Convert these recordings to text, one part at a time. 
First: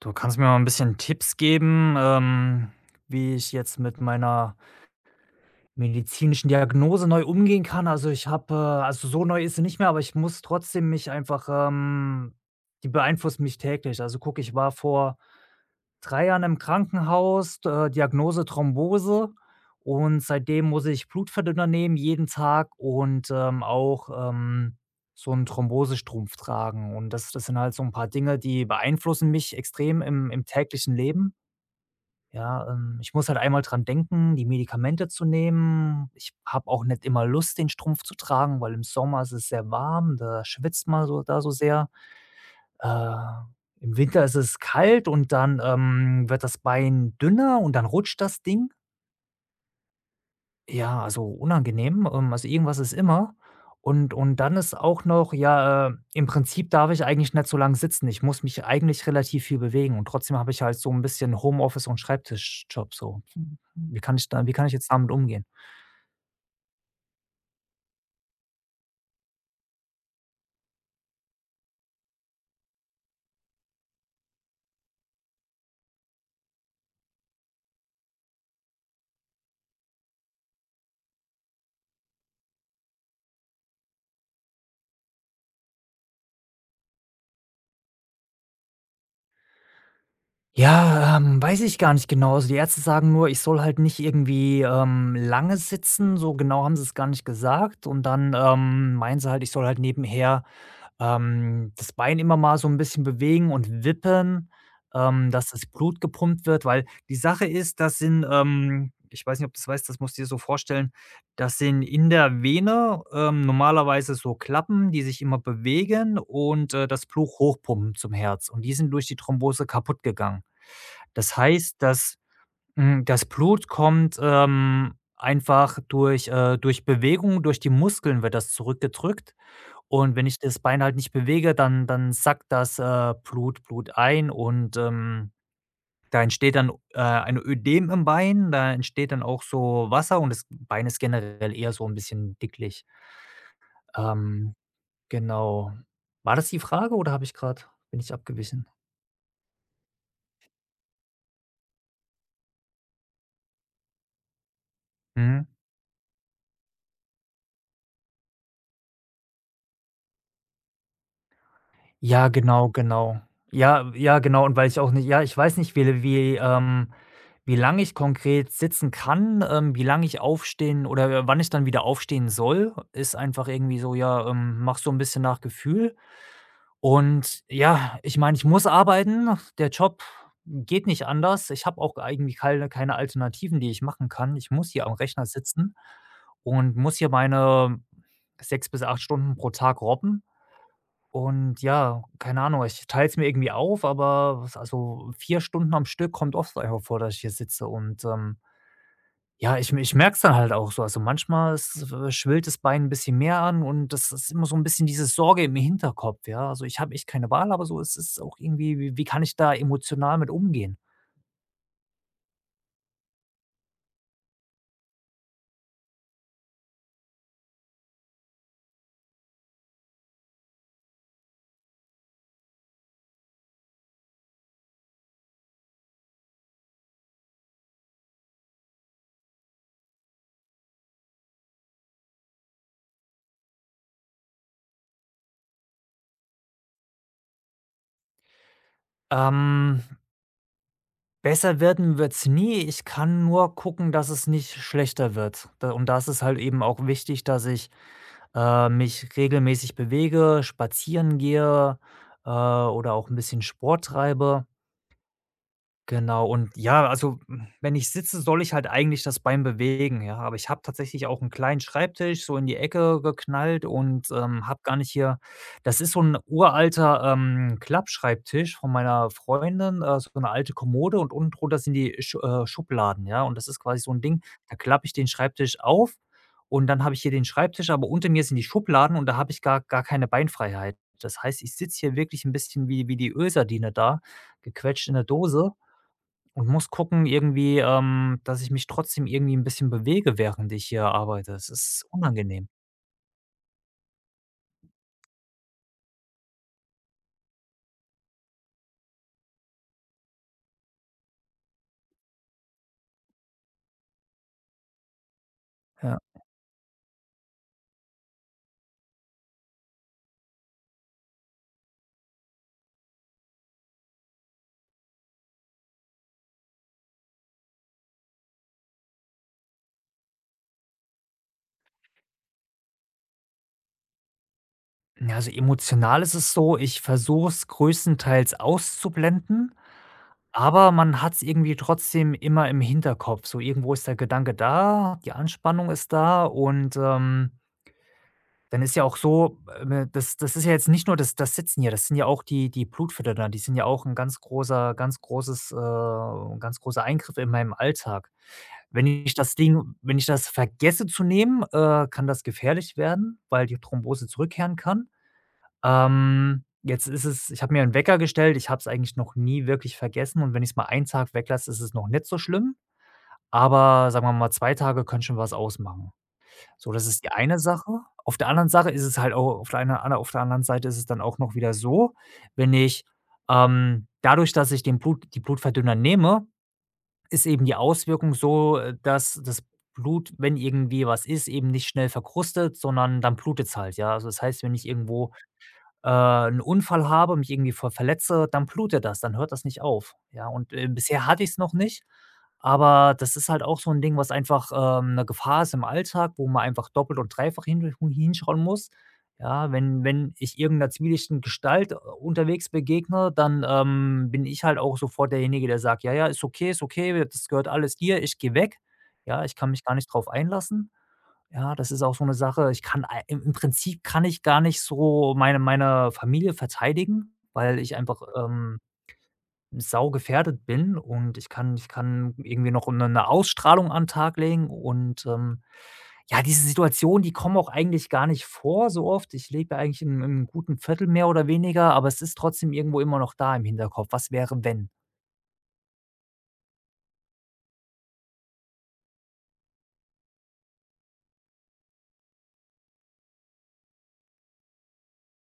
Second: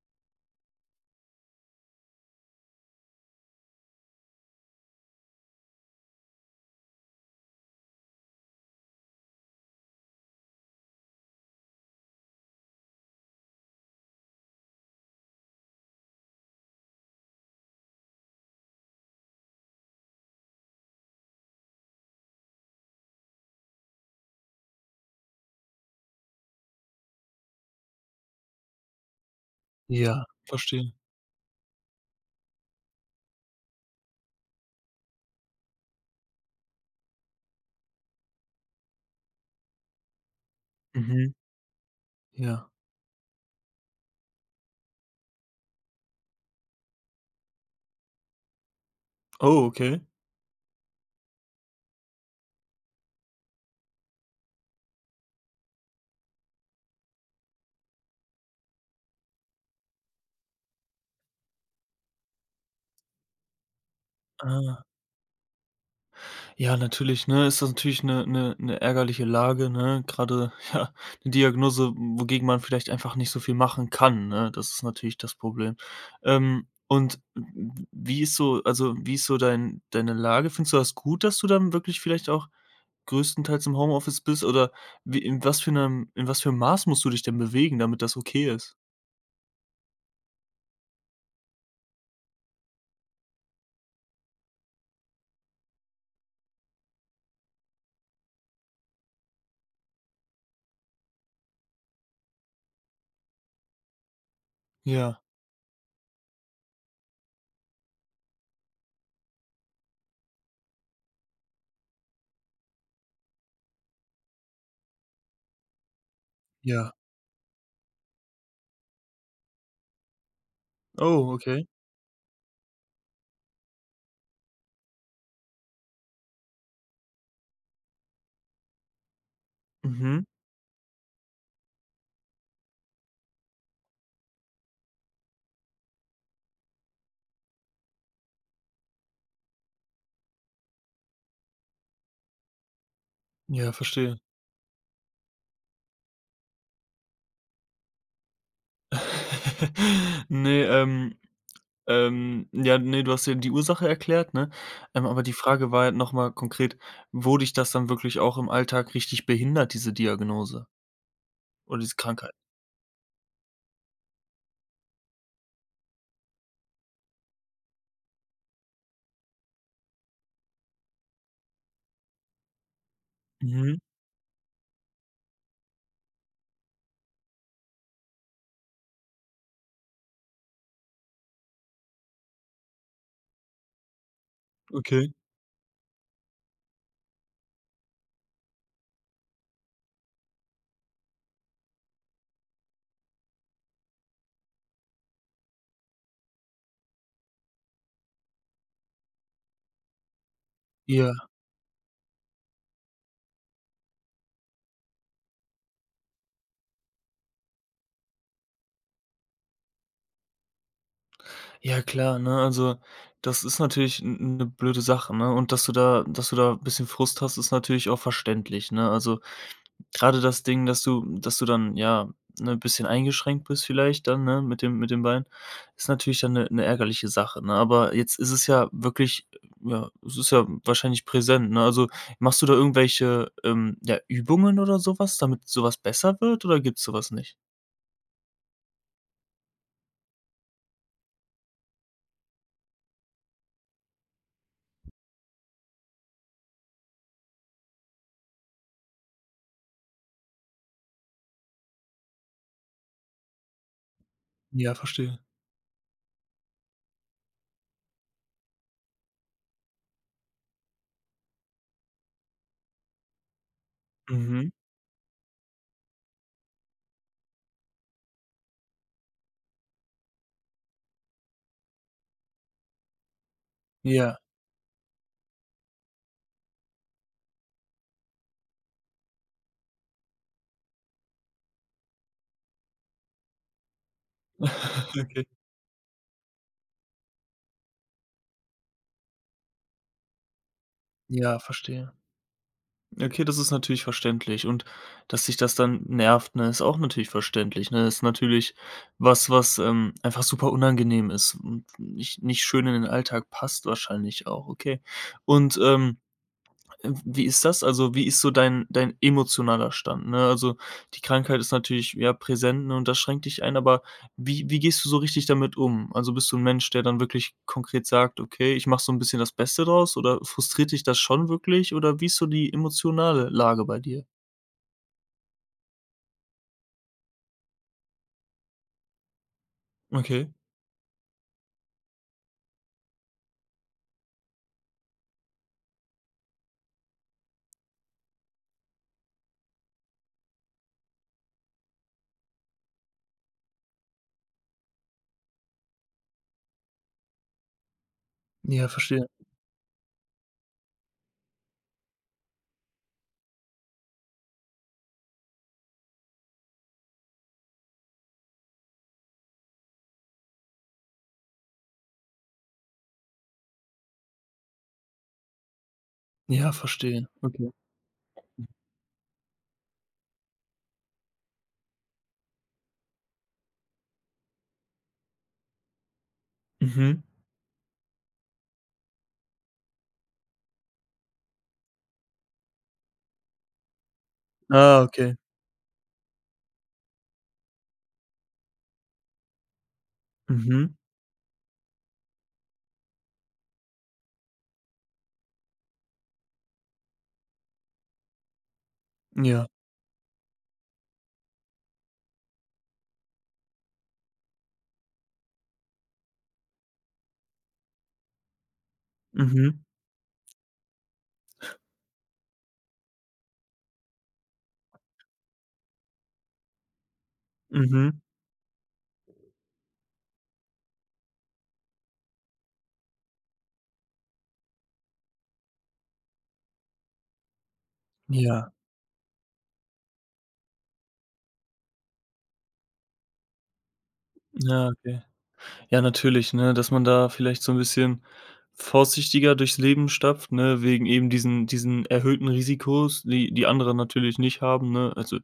Du kannst mir mal ein bisschen Tipps geben, wie ich jetzt mit meiner medizinischen Diagnose neu umgehen kann. Also, ich habe also, so neu ist sie nicht mehr, aber ich muss trotzdem mich einfach, die beeinflusst mich täglich. Also, guck, ich war vor 3 Jahren im Krankenhaus, Diagnose Thrombose und seitdem muss ich Blutverdünner nehmen jeden Tag und, auch, so einen Thrombosestrumpf tragen. Und das sind halt so ein paar Dinge, die beeinflussen mich extrem Ja, im verstehe. täglichen Leben. Ja, ich muss halt einmal dran denken, die Medikamente zu nehmen. Ich habe auch nicht immer Lust, den Strumpf zu tragen, weil im Sommer ist es sehr warm, da schwitzt man so Mhm. da so sehr. Ja. Äh, Im Winter ist es kalt und dann, wird das Bein dünner und dann rutscht das Ding. Oh, okay. Ja, also unangenehm. Also irgendwas ist immer. Und dann ist auch noch, ja, im Prinzip darf ich eigentlich nicht so lange sitzen. Ich muss mich eigentlich relativ viel bewegen und trotzdem habe ich halt so ein bisschen Homeoffice und Schreibtischjob so. Wie kann ich Ah. jetzt damit umgehen? Ja, natürlich, ne, ist das natürlich 'ne ärgerliche Lage, ne? Grade, ja, 'ne Diagnose, wogegen man vielleicht einfach nicht so viel machen kann, ne? Das ist natürlich das Problem. Und w w wie ist so wie ist so deine Lage? Findest du das gut, dass du dann wirklich vielleicht auch größtenteils im Homeoffice bist oder wie in was für 'm Maß musst du dich denn bewegen, damit das okay ist? Ja, weiß ich gar nicht genau. Also, die Ärzte sagen nur, ich soll halt nicht irgendwie, lange sitzen. So genau haben sie es gar nicht gesagt. Und dann, meinen sie halt, ich soll halt nebenher das Bein immer mal so 'n bisschen bewegen und wippen, Ja, dass das Blut gepumpt wird, weil die Sache ist, das sind, ich weiß nicht, ob du's weißt, das musst du dir so vorstellen, das sind in der Vene, normalerweise so Klappen, die sich immer bewegen und, ja. das Blut hochpumpen zum Herz und die sind durch die Thrombose kaputtgegangen. Oh, Das okay. heißt, das Blut kommt, einfach durch, durch Bewegung, durch die Muskeln wird das zurückgedrückt und Mhm. wenn ich das Bein halt nicht bewege, dann sackt das, Blut ein und, da entsteht dann, ein Ödem im Bein, da entsteht dann auch so Wasser und das Bein ist generell eher so ein bisschen dicklich. Ja, verstehe. Ähm, genau. War das die Frage oder habe ich gerade? Bin ich abgewichen? Ne, ja, ne, du hast ja die Ursache erklärt, ne? Aber die Mhm. Frage war ja noch mal konkret, wo dich das dann wirklich auch im Alltag richtig behindert, diese Diagnose oder diese Ja, Krankheit? genau, genau. Ja, ja, genau. Und weil ich auch nicht ja, ich weiß nicht, wie lange ich konkret sitzen kann, wie lange ich aufstehen oder wann ich dann wieder aufstehen soll, ist einfach Mhm, irgendwie so, ja, mache so 'n bisschen nach Gefühl. Und ja, ich meine, ich muss arbeiten. Der Job geht nicht anders. Ich habe auch eigentlich keine Alternativen, die ich machen kann. Ich muss hier am okay. Rechner sitzen und muss hier meine 6 bis 8 Stunden pro Tag robben. Und ja, keine Ahnung, ich teile es mir irgendwie auf, aber was also 4 Stunden am Stück kommt oft einfach vor, dass ich hier sitze und, ja, ich merke es dann halt auch so. Also, Ja. manchmal ist schwillt das Bein ein bisschen mehr an und das ist immer so ein bisschen diese Sorge im Hinterkopf, ja? Also, ich habe echt keine Wahl, aber so ist es auch irgendwie wie kann ich da emotional mit umgehen? Ja klar, ne? Also, das ist natürlich eine blöde Sache, ne? Und dass du da ein bisschen Frust hast, ist natürlich auch verständlich, ne? Also, gerade das Ding, dass du dann, ja, ne, ein bisschen eingeschränkt bist vielleicht dann, ne, mit dem Bein, ist natürlich dann eine ärgerliche Sache, ne? Aber jetzt ist es ja wirklich ja, es ist ja wahrscheinlich präsent, ne? Also, machst du da irgendwelche, ja, Übungen oder sowas, damit sowas besser wird oder gibt's sowas nicht? Ähm, Besser werden wird's nie. Ich kann nur gucken, dass es nicht schlechter wird. Da und das ist halt eben auch wichtig, dass ich mich regelmäßig bewege, spazieren gehe, oder auch ein bisschen Sport treibe. Ja, verstehe. Genau und ja, also, wenn ich sitze, soll ich halt eigentlich das Bein bewegen, ja, aber ich habe tatsächlich auch einen kleinen Schreibtisch so in die Ecke geknallt und, Mhm. habe gar nicht hier das ist so ein uralter, Klappschreibtisch von meiner Freundin, so eine alte Kommode und unten drunter sind die Schubladen, ja, und das ist quasi so ein Ja. Ding, da klappe ich den Schreibtisch auf und dann habe ich hier den Schreibtisch, aber unter mir sind die Schubladen und da habe ich gar keine Beinfreiheit. Das heißt, ich sitze hier wirklich ein bisschen wie die Ölsardine da, gequetscht in der Okay. Dose. Und muss gucken irgendwie, dass ich mich trotzdem irgendwie 'n bisschen bewege, während ich hier arbeite. Ja, Es ist verstehe. unangenehm. Okay, das ist natürlich verständlich und dass sich das dann nervt, ne, ist auch natürlich verständlich, ne? Ist natürlich was, einfach super unangenehm ist und nicht schön in den Alltag passt wahrscheinlich auch, okay. Und, ähm Ja. äh, wie ist das? Also, wie ist so dein emotionaler Stand, ne? Also, die Krankheit ist natürlich, ja, präsent, ne, und das schränkt dich ein, aber wie gehst du so richtig damit um? Also, bist du ein Mensch, der dann wirklich konkret sagt: „Okay, ich mache so ein bisschen das Beste draus“, oder frustriert dich das schon wirklich, oder wie ist so die emotionale Lage bei dir? Ja, also, emotional ist es so, ich versuche es größtenteils auszublenden, Okay. aber man hat's irgendwie trotzdem immer im Hinterkopf. So irgendwo ist der Gedanke da, die Anspannung ist da und, dann ist ja auch so, das ist ja jetzt nicht nur das Sitzen hier, das sind ja auch die Blutfilter da, die sind ja auch 'n ganz großer Eingriff in meinem Alltag. Ja, verstehe. Wenn ich das vergesse zu nehmen, kann das gefährlich werden, weil die Thrombose zurückkehren kann. Jetzt ist es Ich habe mir einen Wecker gestellt, ich habe es eigentlich noch nie wirklich vergessen und wenn ich es mal einen Tag weglasse, ist es noch nicht so schlimm, aber sagen wir mal, 2 Tage können schon was ausmachen. Ja, So, das ist verstehe. die eine Okay. Sache. Auf der anderen Sache ist es halt auch auf der anderen Seite ist es dann auch noch wieder so, wenn ich, dadurch, dass ich den Blut die Blutverdünner nehme Mhm. ist eben die Auswirkung so, dass das Blut, wenn irgendwie was ist, eben nicht schnell verkrustet, sondern dann blutet's halt, ja? Also, das heißt, wenn ich Ah, irgendwo, okay. 'N Unfall habe, mich irgendwie verletze, dann blutet das, dann hört das nicht auf, ja? Und, Mhm. bisher hatte ich's noch nicht. Aber das ist halt auch so 'n Ding, was einfach, 'ne Gefahr ist im Alltag, wo man einfach doppelt und dreifach hinschauen muss. Ja. Ja, wenn ich irgend 'ner zwielichtigen Gestalt, unterwegs begegne, dann, bin ich halt auch sofort derjenige, der sagt: „Ja, ja, ist okay, das gehört alles dir, ich gehe weg.“ Ja, ich kann Mhm. mich gar nicht drauf einlassen. Ja, das ist auch so 'ne Sache, ich kann ei im Prinzip kann ich gar nicht so meine Familie verteidigen, weil ich Mhm. einfach, saugefährdet bin und ich kann irgendwie noch eine Ausstrahlung an den Tag legen und, ja, diese Situationen, die kommen auch eigentlich gar nicht Ja. vor so oft. Ich lebe ja eigentlich in einem guten Viertel mehr oder weniger, aber es ist trotzdem irgendwo immer noch da im Hinterkopf: „Was wäre, Ja, wenn?“ okay. Ja, natürlich, ne, dass man da vielleicht so ein bisschen vorsichtiger durchs Leben stapft, ne, wegen eben diesen erhöhten Risikos, die die andere natürlich nicht haben, ne? Also,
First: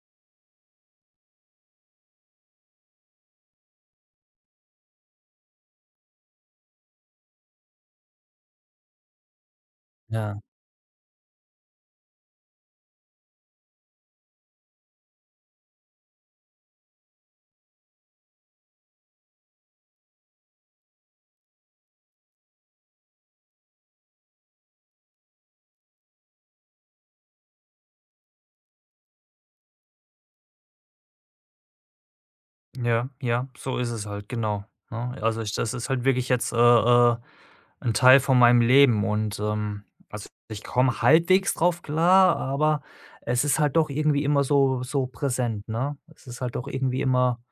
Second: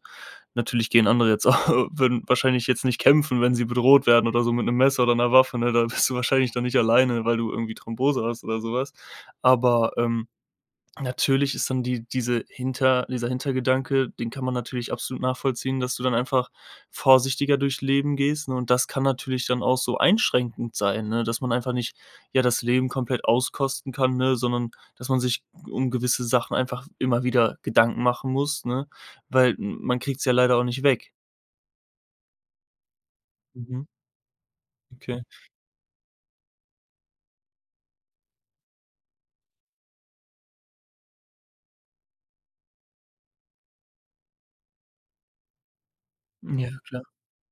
natürlich gehen andere jetzt auch, würden wahrscheinlich jetzt nicht kämpfen, wenn sie bedroht werden oder so mit einem Messer oder einer Waffe, ne? Da bist du wahrscheinlich dann nicht alleine, weil du irgendwie Thrombose hast oder sowas. Aber, ähm Ja. Natürlich ist dann dieser Hintergedanke, den kann man natürlich absolut nachvollziehen, dass du dann einfach vorsichtiger durchs Leben gehst, ne? Und das kann natürlich dann auch so einschränkend sein, ne, dass man einfach nicht, ja, das Leben komplett auskosten kann, ne, sondern dass man sich um gewisse Sachen einfach immer wieder Gedanken machen muss, ne? Weil m man kriegt es ja leider auch nicht weg. Ja, ja, so Mhm, ist es halt, genau, ne? okay. Also, ich das ist halt wirklich jetzt, 'n Teil von meinem Leben und, also, ich komme halbwegs drauf klar, aber es ist halt doch irgendwie immer so so präsent, ne? Es ist halt doch Ja, klar. irgendwie immer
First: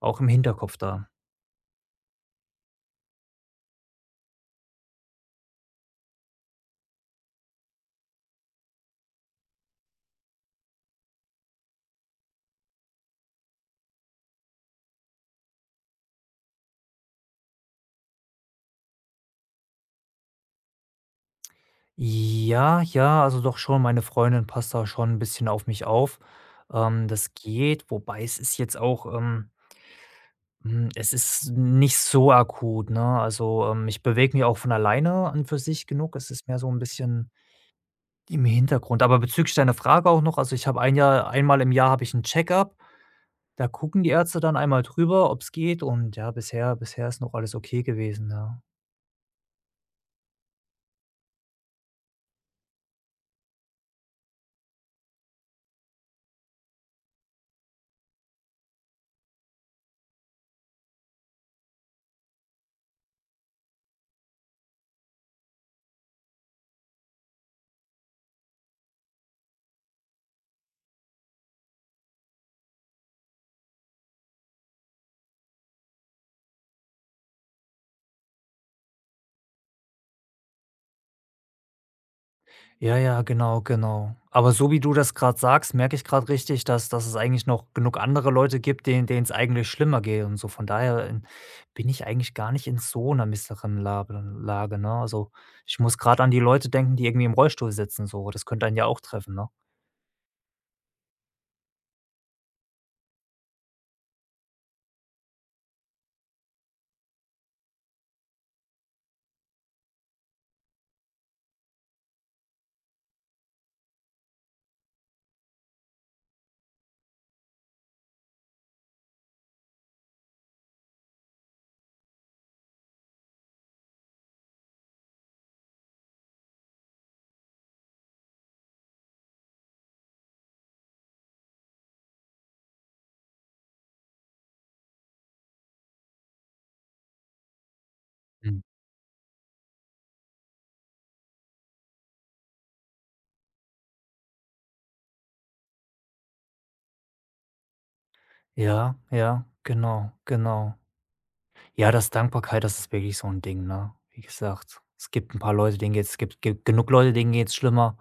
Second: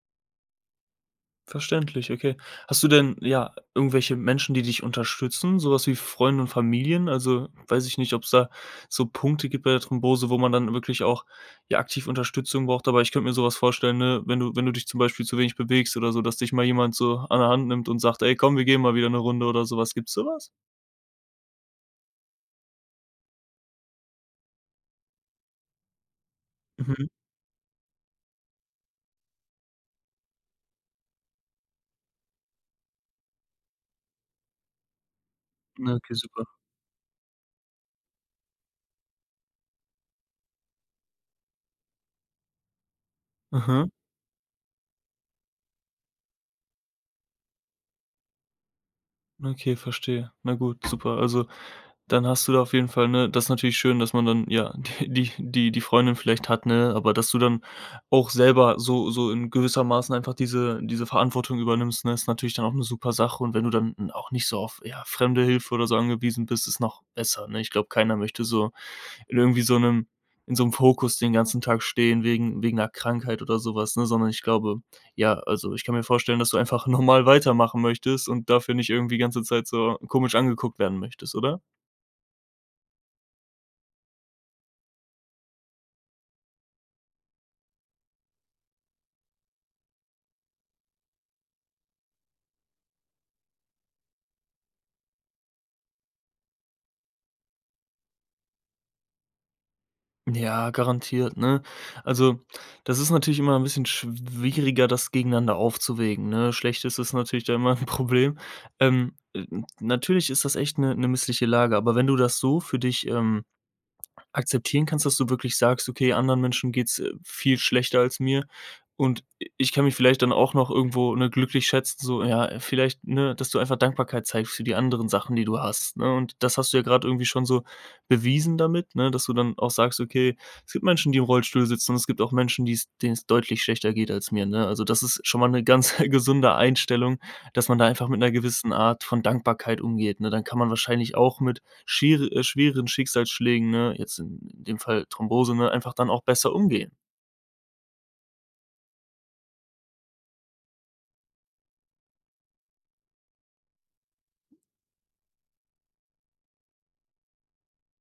auch im Hinterkopf da. Verständlich, okay. Hast du denn, ja, irgendwelche Menschen, die dich unterstützen, sowas wie Freunde und Familien? Also, weiß ich nicht, ob es da so Punkte gibt bei der Thrombose, wo man dann wirklich auch, ja, aktiv Unterstützung braucht, aber ich könnte mir sowas vorstellen, ne, wenn du wenn du dich zum Beispiel zu wenig bewegst oder so, dass dich mal jemand so an der Hand nimmt und sagt: „Ey, komm, wir gehen mal wieder eine Runde“ oder sowas, gibt's sowas? Ja, ja, also, doch schon, meine Freundin passt da schon ein bisschen auf mich auf. Mhm. Das geht, wobei es ist jetzt auch, es ist nicht so akut, ne? Also, ich bewege mich auch von alleine an für sich Na, okay, genug. Es super. ist mehr so ein bisschen im Hintergrund. Aber bezüglich deiner Frage auch noch, also, ich habe ein Jahr einmal im Jahr habe ich ein Check-up. Da Aha. gucken die Ärzte dann einmal drüber, ob es geht und ja, bisher ist noch alles okay gewesen, ja. Okay, verstehe. Na gut, super. Also, dann hast du da auf jeden Fall, ne, das ist natürlich schön, dass man dann, ja, die Freundin vielleicht hat, ne, aber dass du dann auch selber so in gewissermaßen einfach diese Verantwortung übernimmst, ne, ist natürlich dann auch eine super Sache und wenn du dann auch nicht so auf, ja, fremde Hilfe oder so angewiesen bist, ist noch besser, ne? Ich glaube, keiner möchte so in irgendwie so einem in so einem Fokus den ganzen Tag stehen wegen einer Krankheit oder sowas, ne, sondern ich glaube ja, also, ich kann mir vorstellen, dass du einfach normal weitermachen möchtest und dafür nicht irgendwie die ganze Zeit so komisch angeguckt werden möchtest, oder? Ja, ja, genau, genau. Aber so wie du das gerade sagst, merke ich gerade richtig, dass es eigentlich noch genug andere Leute gibt, denen es eigentlich schlimmer geht und so. Von daher in bin ich eigentlich gar nicht in so einer misseren Lage, ne? Also, ich muss gerade an die Leute denken, die irgendwie im Rollstuhl sitzen so. Das könnte einen ja auch treffen, ne? Ja, garantiert, ne? Also, das ist natürlich immer ein bisschen schwieriger, das gegeneinander aufzuwägen, ne? Schlechtes ist es natürlich da immer ein Problem. Ähm, äh, natürlich ist das echt eine missliche Lage, aber wenn du das so für dich, akzeptieren kannst, dass du wirklich sagst: „Okay, anderen Menschen geht's, viel schlechter als mir und i ich kann mich vielleicht dann auch noch irgendwo, ne, glücklich schätzen“, so, ja, vielleicht, ne, dass du einfach Dankbarkeit zeigst für die anderen Sachen, die du hast, ne? Und das hast du ja gerade irgendwie schon so bewiesen damit, ne, dass du dann auch sagst: „Okay, es gibt Menschen, die im Rollstuhl sitzen und es gibt auch Menschen, die es, denen es deutlich schlechter geht als mir“, ne? Also, das ist schon mal eine ganz gesunde Einstellung, dass man da einfach mit einer Mhm. gewissen Art von Dankbarkeit umgeht, ne? Dann kann man wahrscheinlich auch mit schier schweren Schicksalsschlägen, ne, jetzt in dem Fall Thrombose, ne, einfach dann auch besser umgehen. Ja, ja, genau, genau. Ja, das Dankbarkeit, das ist wirklich so ein Ding, ne? Wie gesagt, es gibt ein paar Leute, denen geht's es gibt ge genug Leute, denen geht's schlimmer.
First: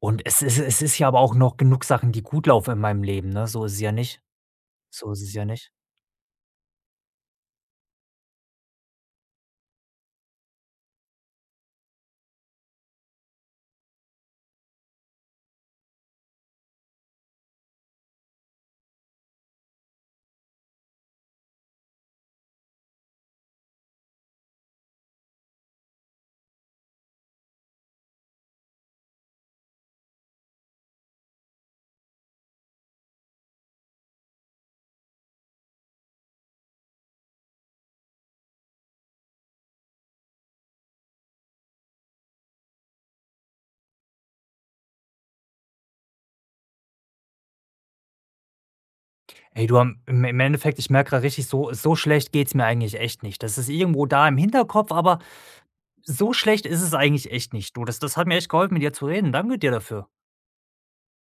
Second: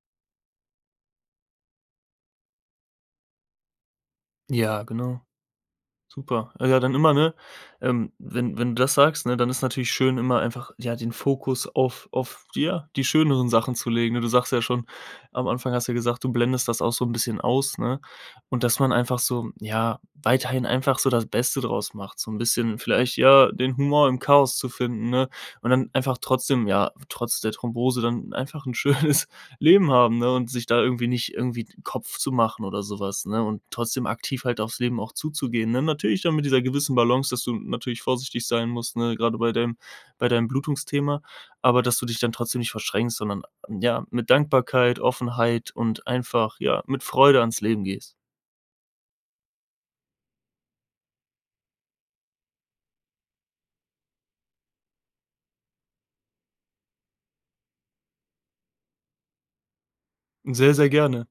Und es ist ja aber auch noch genug Sachen, die gut laufen in meinem Leben, ne? So ist es ja nicht. Ja, So genau. ist es ja nicht. Super. Ah, ja, dann immer, ne, wenn wenn du das sagst, ne, dann ist natürlich schön, immer einfach, ja, den Fokus auf ja, die schöneren Sachen zu legen, ne? Du sagst ja schon am Anfang hast du ja gesagt, du blendest das auch so ein bisschen aus, ne? Und dass man einfach so, ja, weiterhin einfach so das Beste draus macht, so ein bisschen vielleicht, ja, den Humor im Chaos zu finden, ne? Und dann einfach trotzdem, ja, trotz der Thrombose dann einfach ein schönes Leben haben, ne, und sich da irgendwie nicht irgendwie 'n Kopf zu machen oder sowas, ne, und trotzdem aktiv halt aufs Leben auch zuzugehen, ne? Natürlich dann mit dieser gewissen Balance, dass du natürlich vorsichtig sein musst, ne, gerade bei deinem Blutungsthema, aber dass du dich dann trotzdem nicht verschränkst, sondern, ja, mit Dankbarkeit, Offenheit und einfach, ja, mit Freude ans Leben gehst. Ey, du, am im im Endeffekt, ich merke grad richtig, so so schlecht geht's mir eigentlich echt nicht. Das ist irgendwo da im Hinterkopf, aber so schlecht ist es eigentlich echt nicht. Du, das hat mir echt geholfen, mit dir zu reden. Danke dir dafür. Sehr, sehr gerne.